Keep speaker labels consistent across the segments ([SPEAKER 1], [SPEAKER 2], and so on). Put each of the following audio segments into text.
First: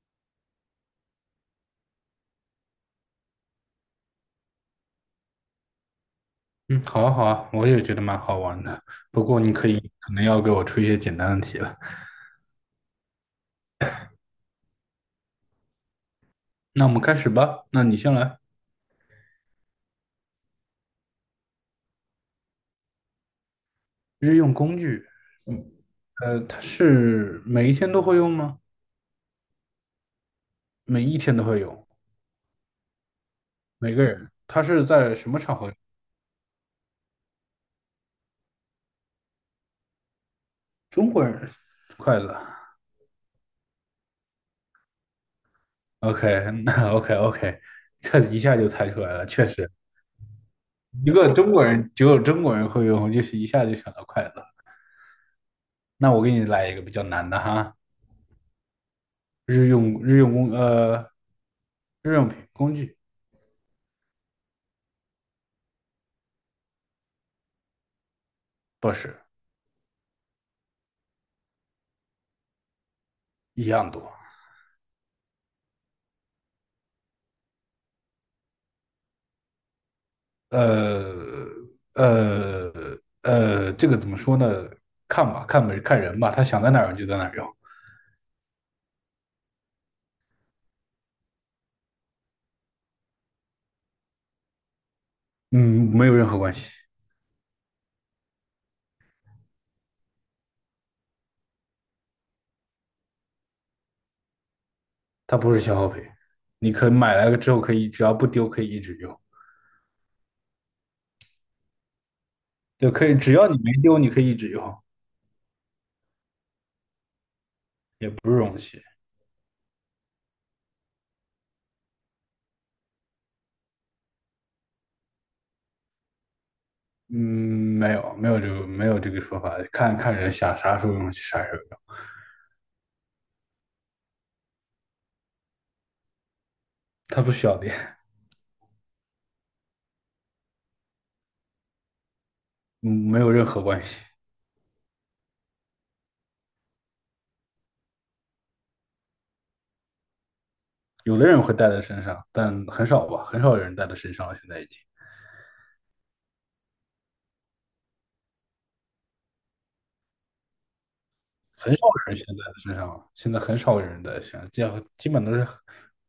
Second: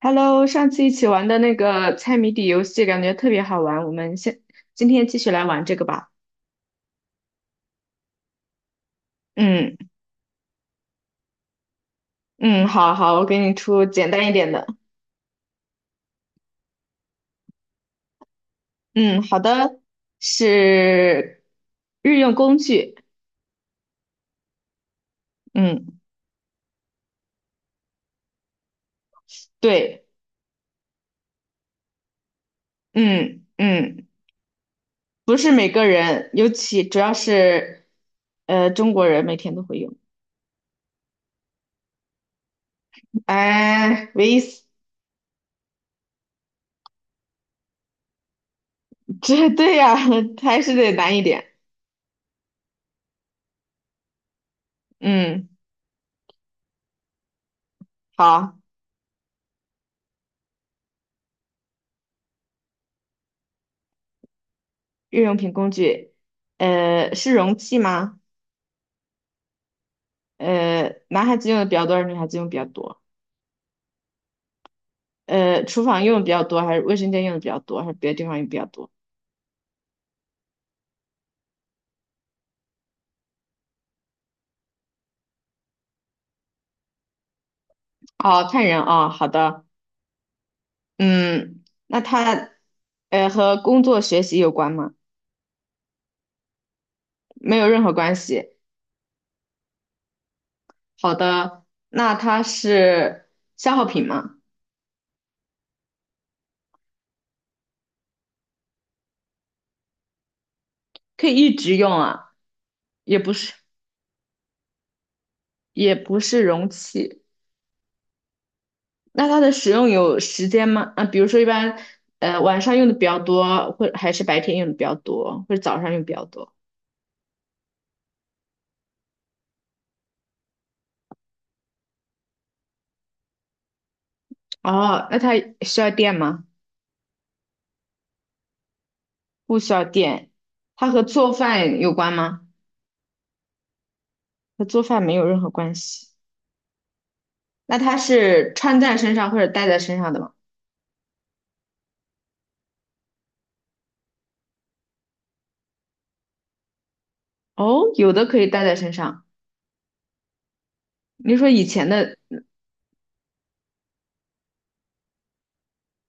[SPEAKER 1] Hello，上次一起玩的那个猜谜底游戏感觉特别好玩，我们先今天继续来玩这个吧。
[SPEAKER 2] 嗯，好啊，好啊，我也觉得蛮好玩的。不过你
[SPEAKER 1] 嗯
[SPEAKER 2] 可能要给我出一些简单的题了。
[SPEAKER 1] 嗯，好好，我给你出简单一点的。
[SPEAKER 2] 那我们开始吧。那你先来。
[SPEAKER 1] 嗯，好的，是日用工具。
[SPEAKER 2] 日用工具，嗯，
[SPEAKER 1] 嗯，
[SPEAKER 2] 它是每一天都会用吗？
[SPEAKER 1] 对，
[SPEAKER 2] 每一天都会用，
[SPEAKER 1] 嗯
[SPEAKER 2] 每个
[SPEAKER 1] 嗯，
[SPEAKER 2] 人。它是在什
[SPEAKER 1] 不
[SPEAKER 2] 么
[SPEAKER 1] 是
[SPEAKER 2] 场
[SPEAKER 1] 每
[SPEAKER 2] 合？
[SPEAKER 1] 个人，尤其主要是中国人每天都会用。
[SPEAKER 2] 中国人，筷子。
[SPEAKER 1] 哎，唯一死
[SPEAKER 2] OK，那 OK，OK，这一下就猜出来 了。确
[SPEAKER 1] 这
[SPEAKER 2] 实，
[SPEAKER 1] 对呀、还是得
[SPEAKER 2] 一
[SPEAKER 1] 难一
[SPEAKER 2] 个
[SPEAKER 1] 点。
[SPEAKER 2] 中国人只有中国人会用，我就是一下就想到筷子了。
[SPEAKER 1] 嗯，
[SPEAKER 2] 那我给你来一个比较难的哈，
[SPEAKER 1] 好，
[SPEAKER 2] 日用日用工呃日用品工具。
[SPEAKER 1] 日用品工具，是容器吗？
[SPEAKER 2] 不是，
[SPEAKER 1] 男孩子用的比较多，还是女孩子用比较多？
[SPEAKER 2] 一样多。
[SPEAKER 1] 厨房用的比较多，还是卫生间用的比较多，还是别的地方用比较多？
[SPEAKER 2] 呃呃这个怎么说呢？看吧，看呗，看人吧，他想在哪儿用就在哪儿用。
[SPEAKER 1] 哦，看人啊，好的，嗯，那他，和工作学习有关吗？
[SPEAKER 2] 嗯，没有任何关系，
[SPEAKER 1] 没有任何关系。好的，那它是消耗品吗？
[SPEAKER 2] 它不是消耗品。你可以买来了之后，可以只要不丢，可以一直用，
[SPEAKER 1] 可以一直用啊，
[SPEAKER 2] 就可以
[SPEAKER 1] 也不
[SPEAKER 2] 只要
[SPEAKER 1] 是，
[SPEAKER 2] 你没丢，你可以一直用，
[SPEAKER 1] 也不是容器。
[SPEAKER 2] 也不是容器。
[SPEAKER 1] 那它的使用有时间吗？啊，比如说一般，晚上用的比较多，或还是白天用的比较多，或者早上用比较多？
[SPEAKER 2] 嗯，没有这个说法，看看人想啥时候用啥时候用。
[SPEAKER 1] 哦，那它需要电吗？
[SPEAKER 2] 它不需要电。
[SPEAKER 1] 不需要电。它和做饭有关吗？
[SPEAKER 2] 嗯，没有任何关系。
[SPEAKER 1] 和做饭没有任何关系。那它是穿在身上或者戴在身上的吗？
[SPEAKER 2] 有的人会带在身上，但很少吧，很少有人带在身上了，现在已经。
[SPEAKER 1] 哦，有的可以戴在身上。你说以
[SPEAKER 2] 很少
[SPEAKER 1] 前的，
[SPEAKER 2] 人现在在身上了，现在很少有人在身上，基本都是，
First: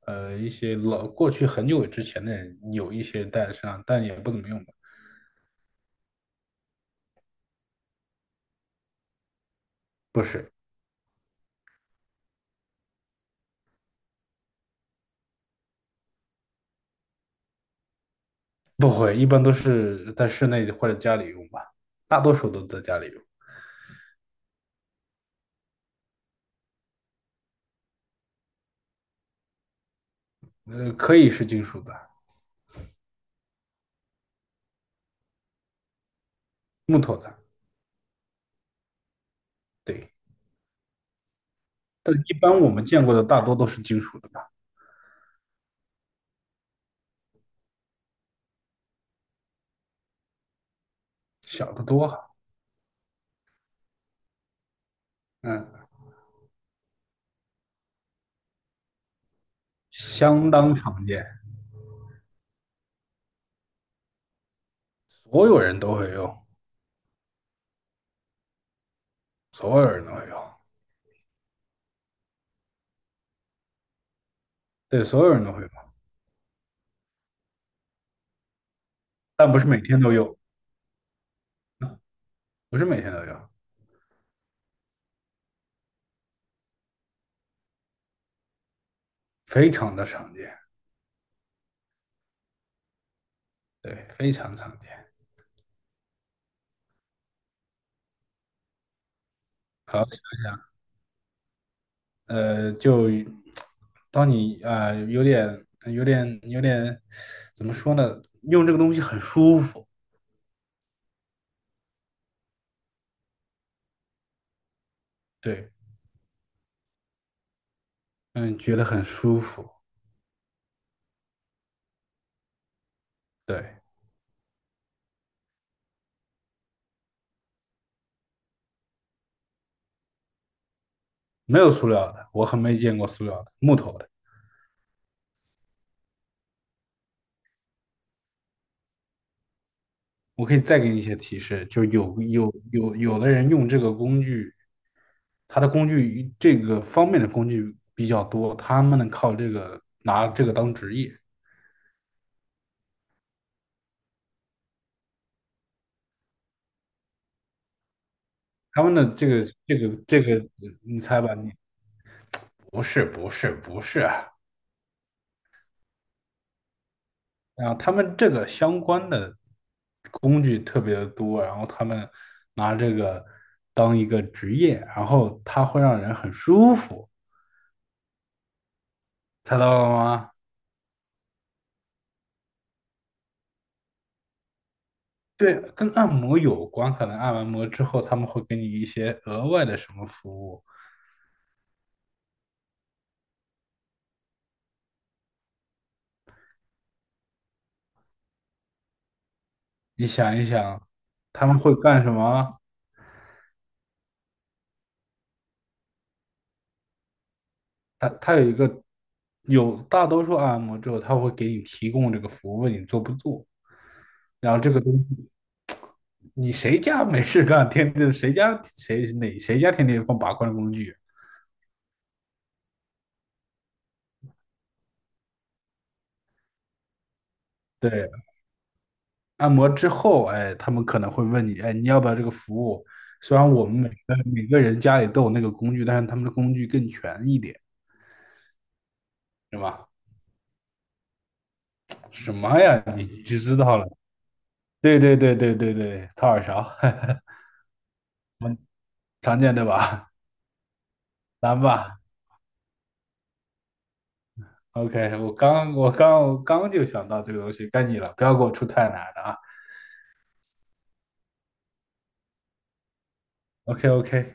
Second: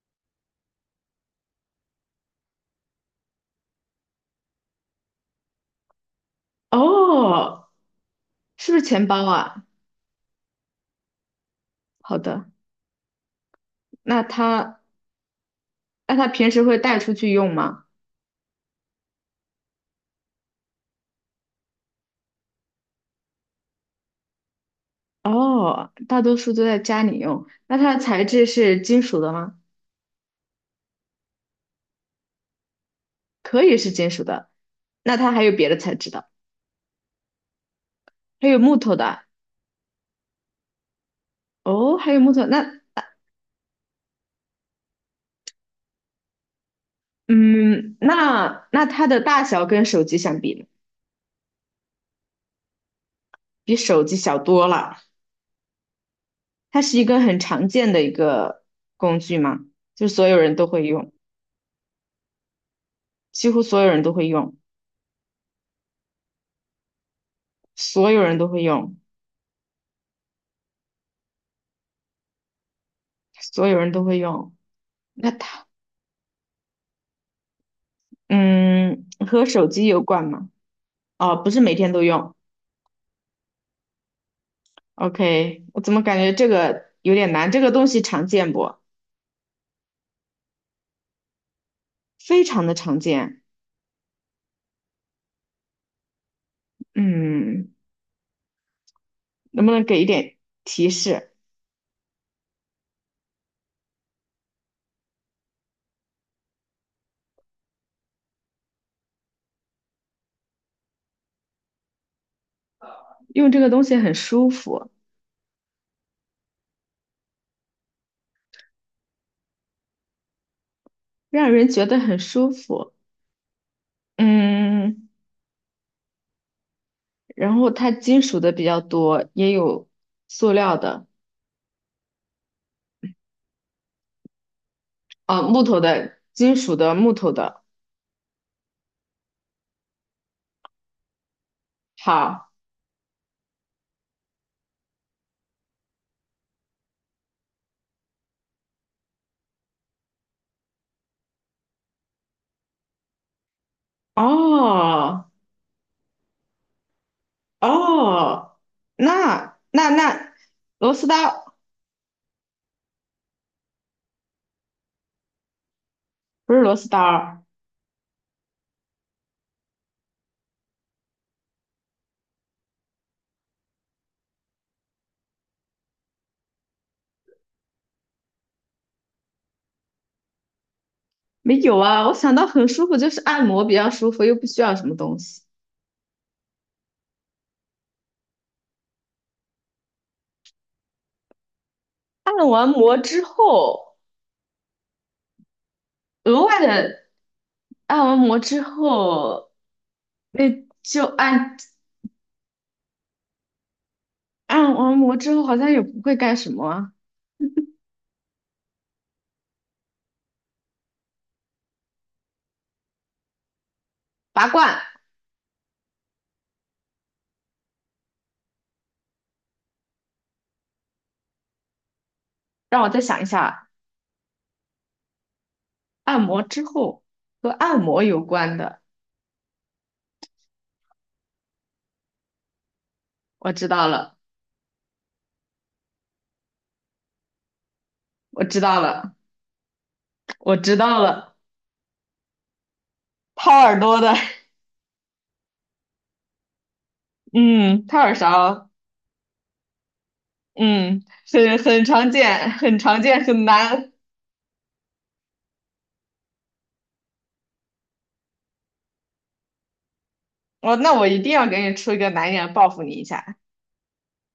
[SPEAKER 2] 呃，一些老过去很久之前的人有一些带在身上，但也不怎么用吧。
[SPEAKER 1] 哦，是不是钱包啊？
[SPEAKER 2] 不是。
[SPEAKER 1] 好的，那它那它平时会带出去用吗？
[SPEAKER 2] 不会，一般都是在室内或者家里用吧，大多数都在家里用。
[SPEAKER 1] 哦，大多数都在家里用。那它的材质是金属的吗？
[SPEAKER 2] 呃，可以是金属的、
[SPEAKER 1] 可以是金属的。那它还有别的材质的，
[SPEAKER 2] 木头的。
[SPEAKER 1] 还有木头的。
[SPEAKER 2] 对，
[SPEAKER 1] 哦，还
[SPEAKER 2] 但
[SPEAKER 1] 有木
[SPEAKER 2] 一
[SPEAKER 1] 头，
[SPEAKER 2] 般我
[SPEAKER 1] 那
[SPEAKER 2] 们见过的大多都是金属的吧。
[SPEAKER 1] 嗯，那它的大小跟手机相比呢
[SPEAKER 2] 小的多哈。
[SPEAKER 1] 比手机小多了。
[SPEAKER 2] 嗯，
[SPEAKER 1] 它是一个很常见的一个工具嘛，就所有
[SPEAKER 2] 相
[SPEAKER 1] 人都
[SPEAKER 2] 当
[SPEAKER 1] 会
[SPEAKER 2] 常
[SPEAKER 1] 用，
[SPEAKER 2] 见，
[SPEAKER 1] 几乎所有人都会用，
[SPEAKER 2] 所有人都会用，
[SPEAKER 1] 所有人都会用，
[SPEAKER 2] 所有人都会用。
[SPEAKER 1] 所有人都会用。
[SPEAKER 2] 对，所
[SPEAKER 1] 那
[SPEAKER 2] 有人都会
[SPEAKER 1] 它，
[SPEAKER 2] 用，
[SPEAKER 1] 嗯，和
[SPEAKER 2] 但不是
[SPEAKER 1] 手
[SPEAKER 2] 每
[SPEAKER 1] 机
[SPEAKER 2] 天
[SPEAKER 1] 有
[SPEAKER 2] 都
[SPEAKER 1] 关
[SPEAKER 2] 用，
[SPEAKER 1] 吗？哦，不是每天都用。
[SPEAKER 2] 不是每天都用。
[SPEAKER 1] OK，我怎么感觉这个有点难？这个东西常见不？
[SPEAKER 2] 非常的常见。
[SPEAKER 1] 非常的常见。
[SPEAKER 2] 对，非常常见。
[SPEAKER 1] 嗯，能不能给
[SPEAKER 2] 好，
[SPEAKER 1] 一点
[SPEAKER 2] 想想。
[SPEAKER 1] 提示？
[SPEAKER 2] 就当你有点、有点怎么说呢？用这个东西很舒服。
[SPEAKER 1] 用这个东西很舒服。
[SPEAKER 2] 对，嗯，觉得很舒服。
[SPEAKER 1] 让人觉得很舒服。
[SPEAKER 2] 对，
[SPEAKER 1] 嗯，然后它金属的比较多，也有塑料的，
[SPEAKER 2] 没有塑料的，我很没见过塑料的，木头的。
[SPEAKER 1] 啊，木头的、金属的、木头的。
[SPEAKER 2] 我可以再给你一些提示，就
[SPEAKER 1] 好，
[SPEAKER 2] 有的人用这个工具，他的工具这个方面的工具比较多，他们能靠这个拿这个当职业。
[SPEAKER 1] 哦哦，
[SPEAKER 2] 他们的
[SPEAKER 1] 那那
[SPEAKER 2] 这
[SPEAKER 1] 那
[SPEAKER 2] 个，
[SPEAKER 1] 螺
[SPEAKER 2] 你
[SPEAKER 1] 丝刀
[SPEAKER 2] 猜吧？你不是啊！
[SPEAKER 1] 不是螺丝刀儿
[SPEAKER 2] 啊他们这个相关的工具特别的多，然后他们拿这个当一个职业，然后它会让人很舒服，猜到了吗？
[SPEAKER 1] 没有啊。我想到很舒服，就是按摩比较舒服，又不需要什么东西。
[SPEAKER 2] 对，跟按摩有关，可能按完摩之后他们会给你一些额外的什么服务。
[SPEAKER 1] 按完摩之后，额外的按完摩之后，
[SPEAKER 2] 你想
[SPEAKER 1] 那
[SPEAKER 2] 一想，
[SPEAKER 1] 就
[SPEAKER 2] 他
[SPEAKER 1] 按
[SPEAKER 2] 们会干什么？
[SPEAKER 1] 按完摩之后好像也不会干什么啊
[SPEAKER 2] 它有一个，有大多数按摩之后，他会给你提供这个服务，问你做不做。
[SPEAKER 1] 拔
[SPEAKER 2] 然后这
[SPEAKER 1] 罐，
[SPEAKER 2] 个东西，你谁家没事干，天天谁家天天放拔罐工具？
[SPEAKER 1] 让我再想一下，按摩之后和按摩
[SPEAKER 2] 对，
[SPEAKER 1] 有关的，
[SPEAKER 2] 按摩之后，哎，他们可能会问你，哎，你要不要这个服务？虽然
[SPEAKER 1] 我
[SPEAKER 2] 我
[SPEAKER 1] 知
[SPEAKER 2] 们
[SPEAKER 1] 道了，
[SPEAKER 2] 每个人家里都有那个工具，但是他们的工具更全一点，
[SPEAKER 1] 我知道了，
[SPEAKER 2] 是吧？
[SPEAKER 1] 我知道了，
[SPEAKER 2] 什么呀？你就
[SPEAKER 1] 掏
[SPEAKER 2] 知道
[SPEAKER 1] 耳
[SPEAKER 2] 了？
[SPEAKER 1] 朵的，
[SPEAKER 2] 对，掏耳勺。
[SPEAKER 1] 嗯，掏耳勺，
[SPEAKER 2] 常见对吧？
[SPEAKER 1] 嗯，很
[SPEAKER 2] 难
[SPEAKER 1] 很
[SPEAKER 2] 吧？
[SPEAKER 1] 常见，很常见，很难。
[SPEAKER 2] OK，我刚就想到这个东西，该你了，不要给我出太难的啊。
[SPEAKER 1] 那我一定要给你出一个难一点报复你一下。
[SPEAKER 2] OK OK，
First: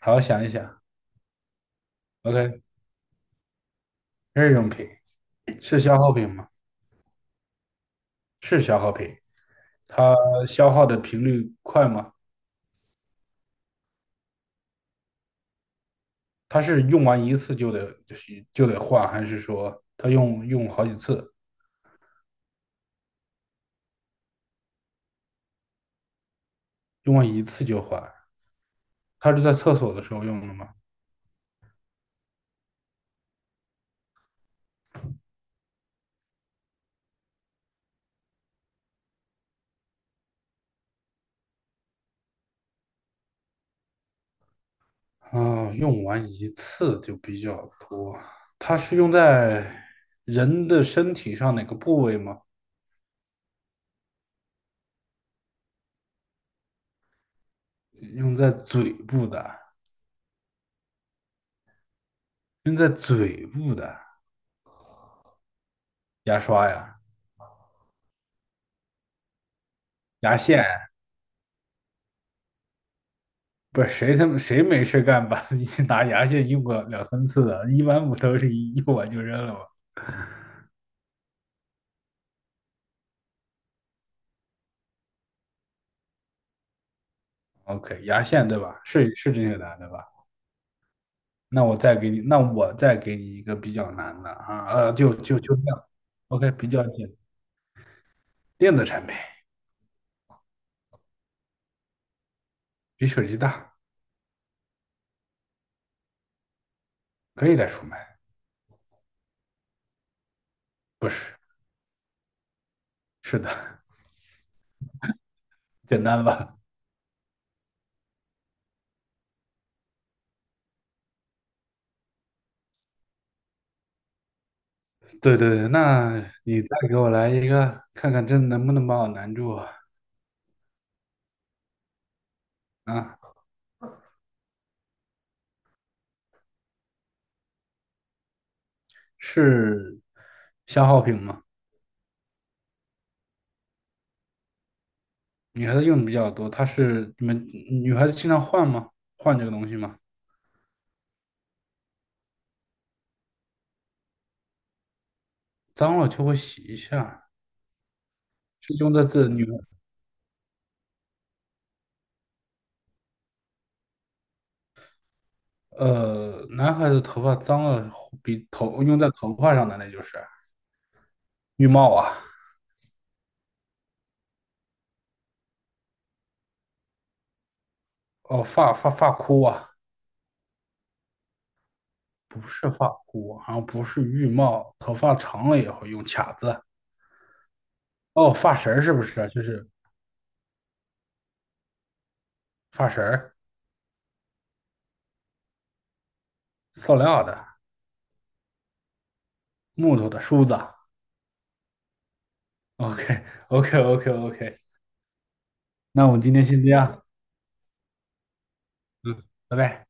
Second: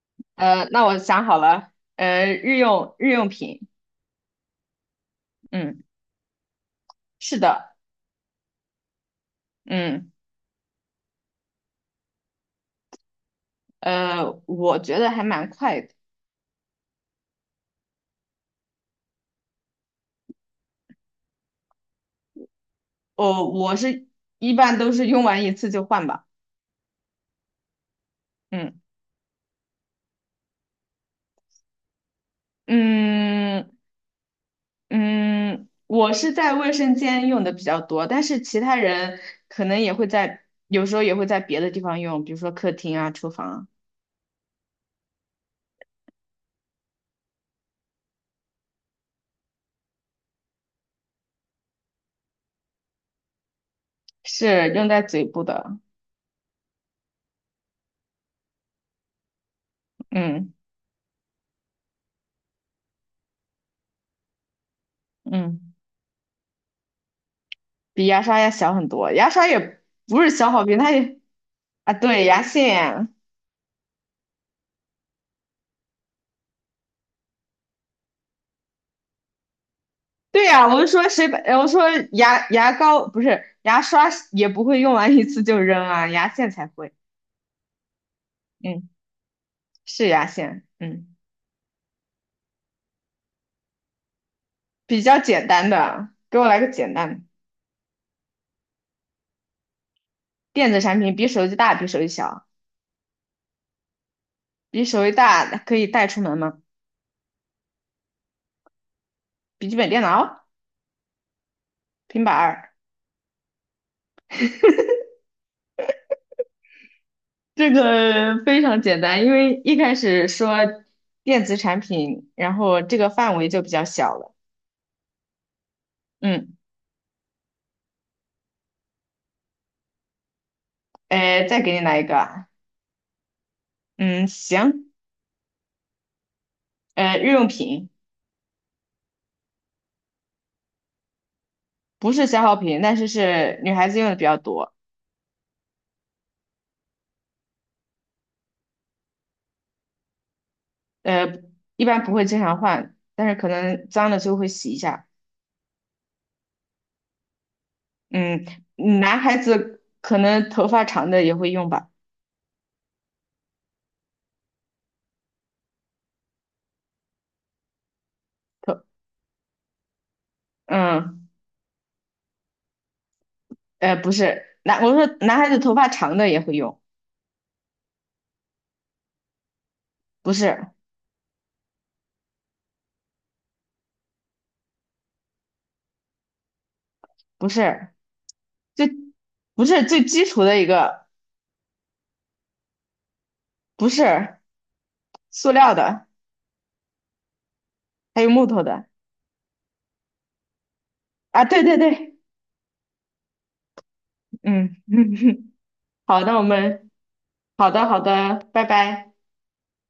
[SPEAKER 2] 好好想一想。
[SPEAKER 1] 那我想好了，日
[SPEAKER 2] OK，
[SPEAKER 1] 用日用品，
[SPEAKER 2] 日用品是
[SPEAKER 1] 嗯，
[SPEAKER 2] 消耗品吗？
[SPEAKER 1] 是的，
[SPEAKER 2] 是消耗品，
[SPEAKER 1] 嗯，
[SPEAKER 2] 它消耗的频率快吗？
[SPEAKER 1] 我觉得还蛮快的，
[SPEAKER 2] 它是用完一次就得换，还是说它用好几次，
[SPEAKER 1] 我是一般都是用完一次就换吧，
[SPEAKER 2] 用完一次就换？
[SPEAKER 1] 嗯。
[SPEAKER 2] 它是在厕所的时候用的吗？
[SPEAKER 1] 嗯嗯，我是在卫生间用的比较多，但是其他人可能也会在，有时候也会在别的地方用，比如说客厅啊、厨房啊，
[SPEAKER 2] 啊、用完一次就比较多。它是用在人的身体上哪个部位吗？
[SPEAKER 1] 是用在嘴部的。
[SPEAKER 2] 用在嘴部的，
[SPEAKER 1] 嗯
[SPEAKER 2] 用在嘴部的
[SPEAKER 1] 嗯，
[SPEAKER 2] 牙刷呀、
[SPEAKER 1] 比牙刷要小很多，牙刷也不是
[SPEAKER 2] 牙
[SPEAKER 1] 消耗
[SPEAKER 2] 线，
[SPEAKER 1] 品，它也啊，对，牙线。
[SPEAKER 2] 不是谁他妈谁没事干把自己拿牙线用过两三次的？一般不都是一用完就扔了吗
[SPEAKER 1] 对呀，我就说谁把，我说牙膏不是牙刷也不会用完一次就扔啊，牙线才会。
[SPEAKER 2] ？OK，牙线对吧？
[SPEAKER 1] 嗯，
[SPEAKER 2] 是是这些难对吧？
[SPEAKER 1] 是牙线，嗯，
[SPEAKER 2] 那我再给你一个比较难的啊，
[SPEAKER 1] 比较简
[SPEAKER 2] 就这
[SPEAKER 1] 单
[SPEAKER 2] 样
[SPEAKER 1] 的，给我
[SPEAKER 2] ，OK，
[SPEAKER 1] 来
[SPEAKER 2] 比
[SPEAKER 1] 个
[SPEAKER 2] 较
[SPEAKER 1] 简
[SPEAKER 2] 简
[SPEAKER 1] 单
[SPEAKER 2] 单，
[SPEAKER 1] 的。
[SPEAKER 2] 电子产品
[SPEAKER 1] 电子产品比手机大，比手机小，
[SPEAKER 2] 比手机大，
[SPEAKER 1] 比手机大可以带出门吗？
[SPEAKER 2] 可以带出门，
[SPEAKER 1] 笔记本电脑、
[SPEAKER 2] 不是，
[SPEAKER 1] 平板儿，
[SPEAKER 2] 是的，简单吧？
[SPEAKER 1] 这个 非常简单，因为一开始说电子产品，然后这个范围就比较小了。
[SPEAKER 2] 对对对，那
[SPEAKER 1] 嗯，
[SPEAKER 2] 你再给我来一个，看看这能不能把我难住
[SPEAKER 1] 再给你来一个啊
[SPEAKER 2] 啊？
[SPEAKER 1] 嗯，行，日用品
[SPEAKER 2] 是消耗品吗？
[SPEAKER 1] 不是消耗品，但是是女孩子用的比较多，
[SPEAKER 2] 女孩子用的比较多，它是你们女孩子经常换吗？换这个东西吗？
[SPEAKER 1] 呃，一般不会经常换，但是可能脏了就会洗一下。
[SPEAKER 2] 脏了就会洗一下，
[SPEAKER 1] 嗯，
[SPEAKER 2] 是用在
[SPEAKER 1] 男
[SPEAKER 2] 自
[SPEAKER 1] 孩
[SPEAKER 2] 女
[SPEAKER 1] 子可能头发长的也会用吧，
[SPEAKER 2] 男孩子头发脏了比头
[SPEAKER 1] 头，
[SPEAKER 2] 用在头发上的那就是
[SPEAKER 1] 嗯。
[SPEAKER 2] 浴帽啊，
[SPEAKER 1] 不是，我说男孩子头发长的也会用，
[SPEAKER 2] 哦发箍啊，
[SPEAKER 1] 不是，
[SPEAKER 2] 不是发箍，好像不是浴帽，头发长了也会用卡子，
[SPEAKER 1] 不是，
[SPEAKER 2] 哦发绳儿
[SPEAKER 1] 最，
[SPEAKER 2] 是不是啊？就
[SPEAKER 1] 不
[SPEAKER 2] 是
[SPEAKER 1] 是最基础的一个，
[SPEAKER 2] 发绳儿，
[SPEAKER 1] 不是塑料的，
[SPEAKER 2] 塑料的、
[SPEAKER 1] 还有木头的
[SPEAKER 2] 木头的梳子。
[SPEAKER 1] 啊，对对对，
[SPEAKER 2] OK OK OK，
[SPEAKER 1] 嗯，
[SPEAKER 2] 那我
[SPEAKER 1] 好，
[SPEAKER 2] 们今
[SPEAKER 1] 那我
[SPEAKER 2] 天先这
[SPEAKER 1] 们，
[SPEAKER 2] 样。
[SPEAKER 1] 好的好的，拜拜。
[SPEAKER 2] 嗯，拜拜。